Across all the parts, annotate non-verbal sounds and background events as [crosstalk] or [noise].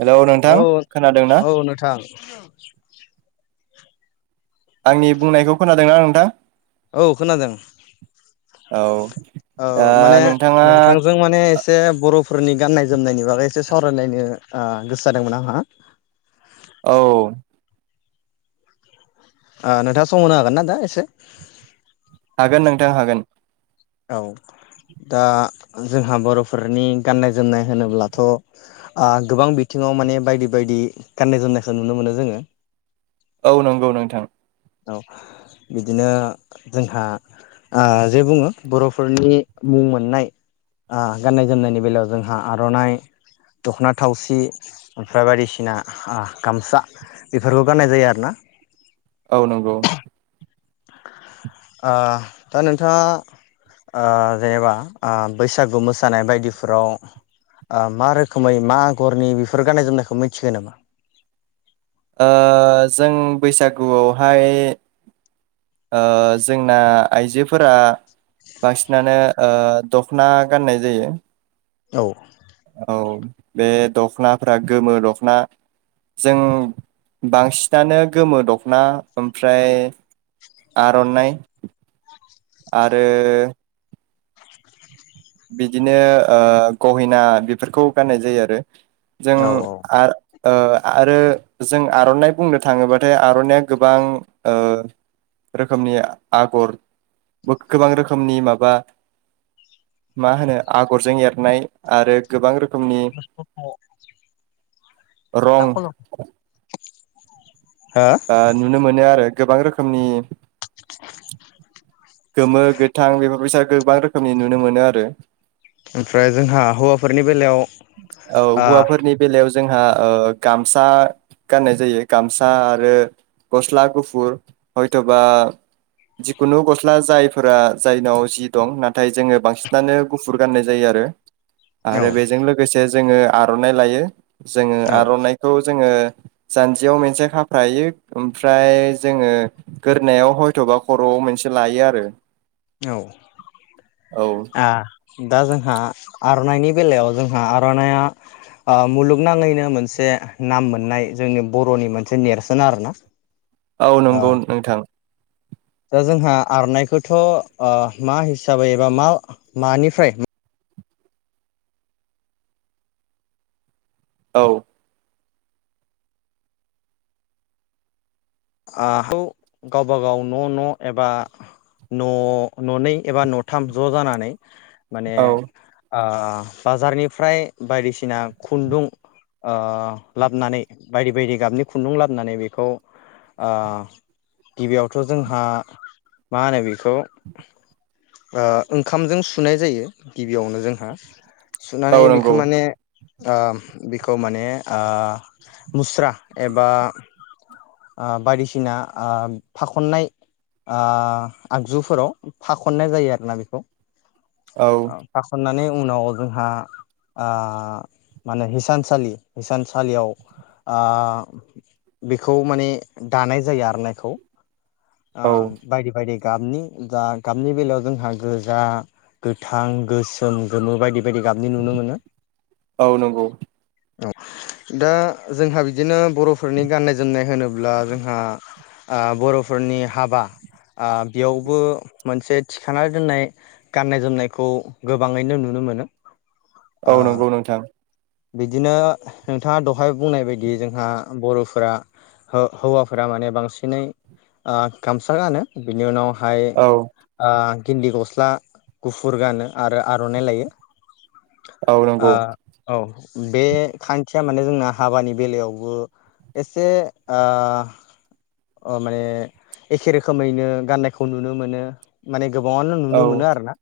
Hello नोंथां औ खोनादोंना औ नोंथां [unintelligible] आंनि बुंनायखौ खोनादोंनां नोंथां? औ खोनादों। औ औ दा माने नोंथाङा नोंथांजों माने एसे बर'फ फोरनि गाननाय जोमनायनि बागै एसे सावरायलायनो ओ गोसो जादोंमोन आंहा औ आ नोंथाङा सम होनो हागोन ना दा एसे? हागोन नोंथां हागोन। औ दा जोंहा बर'फोरनि गाननाय जोमनाय होनोब्लाथ' आ गोबां बिथिङाव माने बायदि-बायदि गाननाय जोमनायखौ नुनो मोनो जोङो। औ नंगौ नोंथां। औ बिदिनो जोंहा आ जे बुङो बर'फोरनि मुं मोननाय आ गाननाय जोमनायनि बेलायाव जोंहा आर'नाइ दख'ना थावसि ओमफ्राय बायदिसिना गामसा बेफोरखौ गाननाय जायो आरोना। औ नंगौ। आ दा नोंथाङा आ जेनेबा आ बैसागु मोसानाय बायदिफोराव आ मा रोखोमै मा आगरनि बेफोर गाननाय जोमनायखौ मिथियो नामा? ओ जों बैसागुआवहाय ओ जोंना आइजोफोरा बांसिनानो ओ दख'ना गाननाय जायो। औ। औ बे दख'नाफ्रा गोमो दख'ना जों बांसिनानो गोमो दख'ना ओमफ्राय आर'नाइ आरो बिदिनो ओ गहेना बेफोरखौ गाननाय जायो आरो जों औ आ ओ आरो जों आर'नाइ बुंनो थाङोबाथाय आर'नाइया गोबां ओ रोखोमनि आगर गोबां रोखोमनि माबा मा होनो आगरजों एरनाय आरो गोबां रो [unintelligible] रं हो आ नुनो मोनो आरो गोबां रोखोमनि गोमो गोथां बेफोरबायसा गोबां रोखोमनि नुनो मोनो आरो ओमफ्राय जोंहा हौवाफोरनि बेलायाव औ आ हौवाफोरनि बेलायाव जोंहा ओ गामसा गाननाय जायो गामसा ओ गस्ला गुफुर हयथ'बा जिखुनु गस्ला जायफोरा जायनाव जि दं नाथाय जोङो बांसिनानो गुफुर गाननाय जायो आरो ओ आरो बेजों लोगोसे जोङो आरनाइ लायो। जोङो औ आरनाइखौ जोङो जानजियाव मोनसे खा फ्रायो ओमफ्राय जोङो गोरनायाव हयथ'बा खर'आव मोनसे लायो आरो औ औ आ दा जोंहा आर'नाइनि बेलायाव जोंहा आर'नाइया मुलुगनाङैनो मोनसे नाम मोननाय जोंनि बर'नि मोनसे नेरसोन आरोना। औ ओ नंगौ नोंथां। दा जोंहा आर'नायखौथ' ओ मा हिसाबै एबा मा मानिफ्राय? औ ओ खौ गावबा गाव न' न' एबा न' न'नै एबा न'थाम ज' जानानै माने औ ओ बाजारनिफ्राय बायदिसिना खुन्दुं ओ लाबनानै बायदि बायदि गाबनि खुन्दुं लाबनानै बेखौ ओ गिबियावथ' जोंहा मा होनो बेखौ ओ ओंखामजों सुनाय जायो गिबियावनो जोंहा सुनानै नंगौ बिखो माने ओ बिखौ माने ओ मुस्रा एबा ओ बायदिसिना ओ फाखननाय आ आगजुफोराव फाखननाय जायो आरोना बेखौ। औ ओ फाखननानै उनाव जोंहा आ मा होनो हिसानसालि हिसानसालियाव ओ बे खौ माने दानाय जायो आर'नाइखौ। ओ औ बायदि बायदि गाबनि जा गाबनि बेलायाव जोंहा गोजा गोथां गोसोम गोमो बायदि। बेदि गाबनि नुनो मोनो। औ नंगौ औ दा जोंहा बिदिनो बर'फोरनि गाननाय जोमनाय होनोब्ला जोंहा बर'। फोरनि हाबा बेयावबो मोनसे थिखा दोननाय गाननाय जोमनायखौ गोबाङैनो नुनो मोनो। ओ औ नंगौ नोंथां। बिदिनो नोंथाङा दहाय बुंनाय बायदि जोंहा बर'फोरा हौवाफोरा माने बांसिनै ओ गामसा गानो बिनि उनाव। ओमफ्राय औ ओ गिन्दि गस्ला गुफुर गानो आरो आर'नाइ लायो। ओ नंगौ। औ बे खान्थिया माने जोंना हाबानि बेलायावबो एसे ओ माने एखे रोखोमैनो गाननायखौ नुनो मोनो माने। गोबाङानो नुनो औ मोनो आरो ना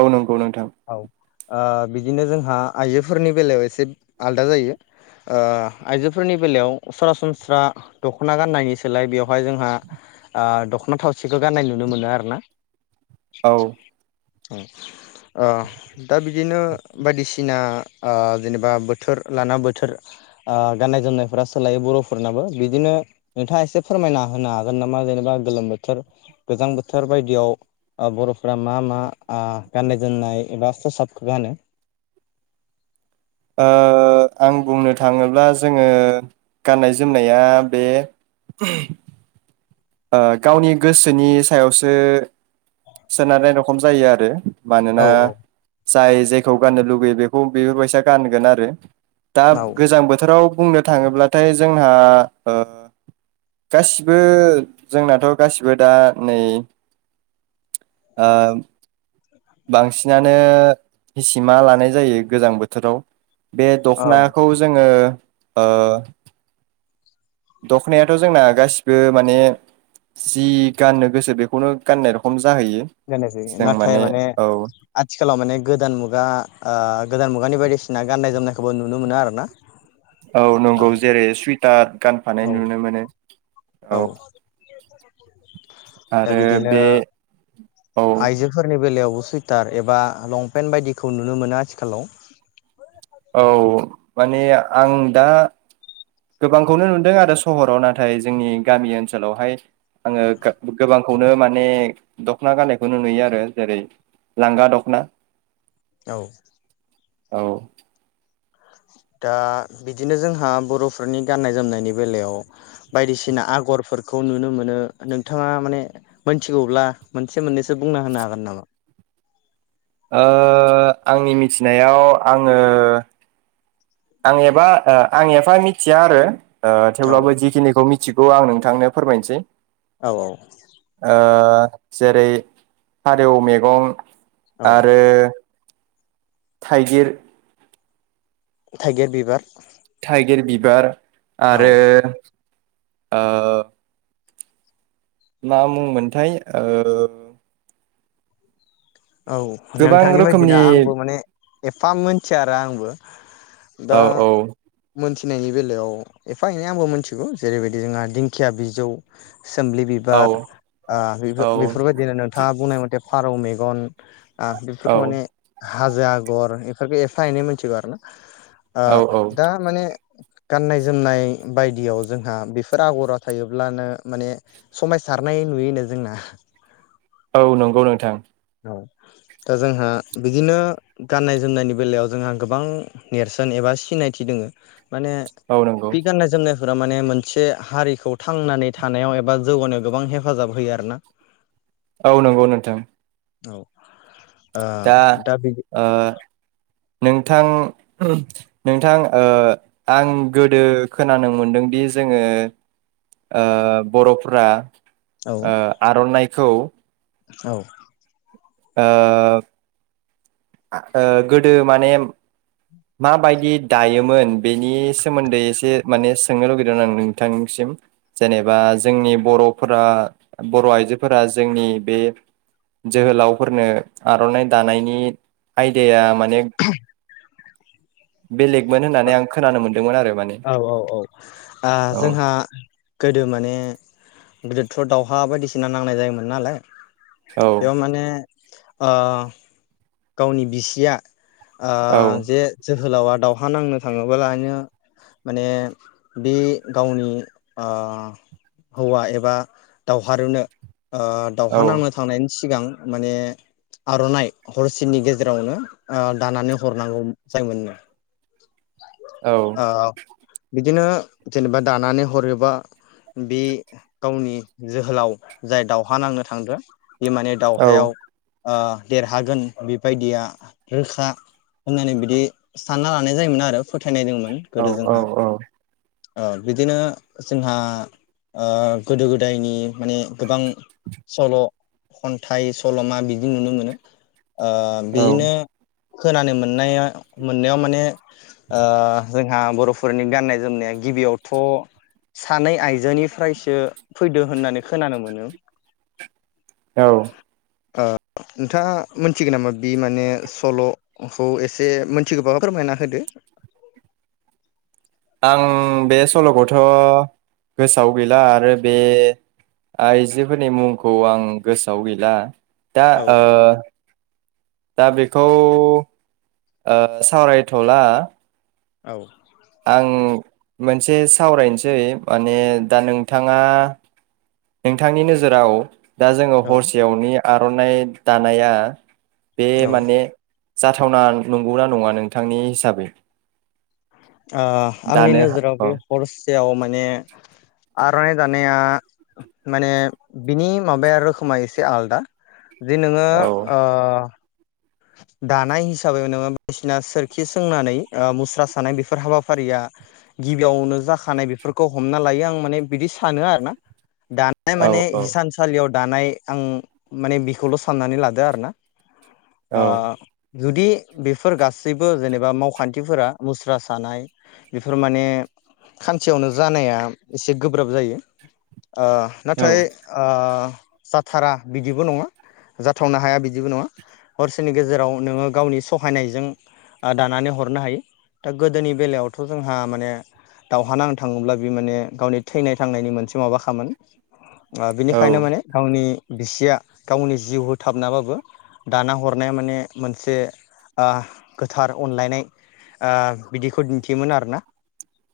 औ नंगौ नोंथां औ। ओ बिदिनो जोंहा आइजोफोरनि बेलायाव एसे आलदा जायो ओ आइजोफोरनि बेलायाव सरासनस्रा दखना गाननायनि सोलाय बेवहाय जोंहा ओ दखना थावसिखौ गाननाय नुनो मोनो आरोना। औ ओ दा बिदिनो बायदिसि सिना ओ जेनेबा बोथोर लाना बोथोर ओ गाननाय जोमनायफोरा सोलायो बर'फोरनाबो बिदिनो नोंथाङा एसे फोरमायना होनो हागोन नामा जेनेबा गोलोम बोथोर गोजां बोथोर बायदियाव ओ बर'फोरा मा मा आ गाननाय जोमनाय एबा खसाब गानो? ओ आं बुंनो थाङोब्ला जोङो गाननाय जोमनाया बे ओ गावनि गोसोनि सायावसो सोनारनाय रखम जायो आरो। औ मानोना औ जाय जायखौ गाननो लुुबैयो बेखौ बेफोरबायसा गानगोन आरो। दा औ गोजां बोथोराव बुंनो थाङोब्लाथाय जोंहा ओ गासिबो जोंनाथ' गासिबो दा नै ओ बांसिनानो हिसिमा लानाय जायो गोजां बोथोराव। बे औ दखनाखौ जोङो ओ दखनायाथ' जोंना गासिबो माने जि गाननो गोसो बेखौनो गाननाय रखम जा दोनोसै नाथाय माने आथिखालाव माने गोदान मुगा ओ गोदान मुगानि बायदि सिना गान्नाय जोमनायखौबो नुनो मोनो आरोना। औ नंगौ जेरै सुइट टार गानफानाय ओ नुनो मोनो औ दा आरो बे बिदिनो औ आइजोफोरनि बेलायावबो सुइटार एबा लंपेन्ट बायदिखौ नुनो मोनो आथिखालाव। औ माने आं दा गोबांखौनो नुदों आरो सहराव नाथाय जोंनि गामि ओनसोलावहाय आङो गा-गोबां खौनो माने दख'ना गाननायखौनो नुयो आरो जेरै लांगा दख'ना। औ। औ। दा बिदिनो जोंहा बर'फोरनि गाननाय जोमनायनि बेलायाव बायदिसिना आगरफोरखौ नुनो मोनो नोंथाङा माने मोनथिगौब्ला मोनसे मोननैसो बुंना होनो हागोन नामा? ओ आंनि मिथिनायाव आङो आं एबा ओ आं एफा मिथिया आरो। ओं औ थेवब्लाबो जिखिनिखौ मि मिथिगौ आं नोंथांनो फोरमायनोसै। औ ओ जेरै फारेव मेगं। औ आरो थाइगिर थाइगिर बिबार थाइगिर बिबार औ आरो ओ मा मुंमोनथाय ओ औ गोबां नोंथांनि बायदिनो रोखोमनि आंबो माने एफा मोनथिया आरो आंबो। दा औ औ मोनसे फिनायनि बेलायाव एफा एनै आंबो मिथिगौ जेरैबायदि जोंहा दिंखिया बिजौ। सोम्लि औ बिबार ओ औ बेफोरबायदिनो नोंथाङा बुंनाय मथे फारौ मेग गन ओ बेफोरखौ औ माने हाजो आगर इफोरखौ एफा एनै मोनथिगौ आरोना। ओ औ औ दा माने गाननाय जोमनाय बायदियाव जोंहा बेफोर आगरा थायोब्लानो माने समायसारनाय नुयोनो जोंना। औ नंगौ नोंथां। दा जोंहा बिदिनो गाननाय जोमनायनि बेलायाव जोंहा गोबां नेरसोन एबा सिनायथि दोङो। माने औ नंगौ बे गाननाय जोमनाय फोरा माने मोनसे हारिखौ थांनानै थानायाव एबा जौगानायाव गोबां हेफाजाब होयो आरोना। औ नंगौ नोंथां। औ। दा ओ नोंथां नोंथां ओ आं गोदो खोनानो मोनदोंदि जोङो ओ बर'फ्रा औ ओ आर'नाय खौ औ । ओ ओ गोदो माने मा बायदि दायो मोन बेनि सोमोन्दै एसे माने सोंनो लुबैदों आं नोंथांसिम जेनेबा जोंनि बरफोरा बर आइजोफोरा जोंनि बे जोहोलावफोरनो आरनाइ दानायनि आयदा मा [unintelligible] बेलेगमोन होननानै आं खोनानो मोनदोंमोन आरो माने औ औ औ आ औ जोंहा गोदो माने गिदिरफोर दावउहा बायदिसिना नांनाय जायोमोन नालाय औ बेव माने ओ गावनि बिसिया आ औ जे जों जोहोलावा दाव हा नांनो थाङोब्लानो माने बे गावनि ओ हौवा एबा दावहारुनो ओ दावहा नांनो थांनायनि सिगां माने आरनाइ हरसेनि गेजेरावनो ओ दानानै हरनांगौ जायोमोननो। औ बिदिनो जेनेबा दानानै हरोबा बे गावनि जोहोलाव जाय दावहा नांनो थांदों बे माने औ दावहायाव ओ देरहागोन बेबायदिया रोखा होननानै बिदि सानना लानाय जायोमोन आरो । फोथायनाय दोंंमोन औ गोदो जोंहा । ओ बिदिनो जोंहा ओ गोदो गोदायनि माने गोबां सल' खन्थाइ सल'मा बिदि नुनो मोनो। ओ औ बेनो खोनानो मोननाया मोननायाव माने ओ‌ जोंहा बरफोरनि गाननाय जोमनाया गिबियावथ' सानै आइजोनिफ्रायसो फैदो होननानै खोनानो मोनो। औ । ओ नोंथाङा मोनथिगौ नामा बि माने सल'खौ एसे मोनथिगोबा फोरमायना होदो। आं बे सलखौथ गोसोआव गैला आरो बे आइजोफोरनि मुंखौ आं गोसोआव गैला। दा औ ओ दा बे बेखौ ओ सावरायथला औ आं मोनसे सावरायनोसै माने दा नोंथाङा नोंथांनि नोजोराव दा जोङो औ हरसेयावनि आरनाइ दानाया बे औ ओ माने जाथावना नंगौना नङा नोंथांनि हिसाबै ओ आंनि दानो नोजोराव औ बे हरसेयाव माने आरनाइ दानाया माने बिनि माबाया रोखोमा एसे आलदा। जे नोङो औ ओ दानाय हिसाबै नोङो बायदिसिना सोरखि सोंनानै मुस्रा सानाय बेफोर हाबाफारिया गिबियावनो जाखानाय बेफोरखौ हमना लायो आं माने बिदि सानो आरो ना । दानाय औ माने औ हिसान सालियाव दानाय आं माने बिखौल साननानै लादो आरो ना। औ ओ जुदि बेफोर गासैबो जेनेबा मावखान्थिफोरा मुस्रा सानाय बेफोर माने खानसेयावनो जानाया एसे गोब्राब जायो। ओ औ नाथाय ओ जाथारा बिदिबो नङा जाथावनो हाया बिदिबो नङा। हरसेनि गेजेराव नोङो गावनि सहायनायजों दानानै हरनो हायो। दा गोदोनि बेलायावथ जोंहा माने दावहा नांनो थाङोब्ला बि माने गावनि थैनाय थांनायनि मोनसे माबाखामोन। औ बिनिखायनो माने गावनि बिसिया गावनि जिउ होथाबनाबाबो। दाना हरनाया माने मोनसे ओह गोथार अनलायनाय ओ बिदिखौ दिन्थियोमोन आरोना।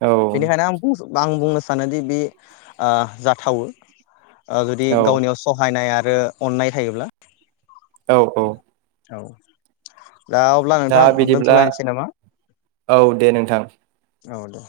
औ बेनिखायनो आं फंसे । आं बुंनो सानोदि बि ओ जाथावो। ओ जुदि औ गावनियाव सहायनाय आर आरो अननाय थायोब्ला। औ औ। औ। दा अब्ला दा नोंथां बिदिब्ला दोनथ'लायनोसै नामा? औ दे नोंथां। औ दं।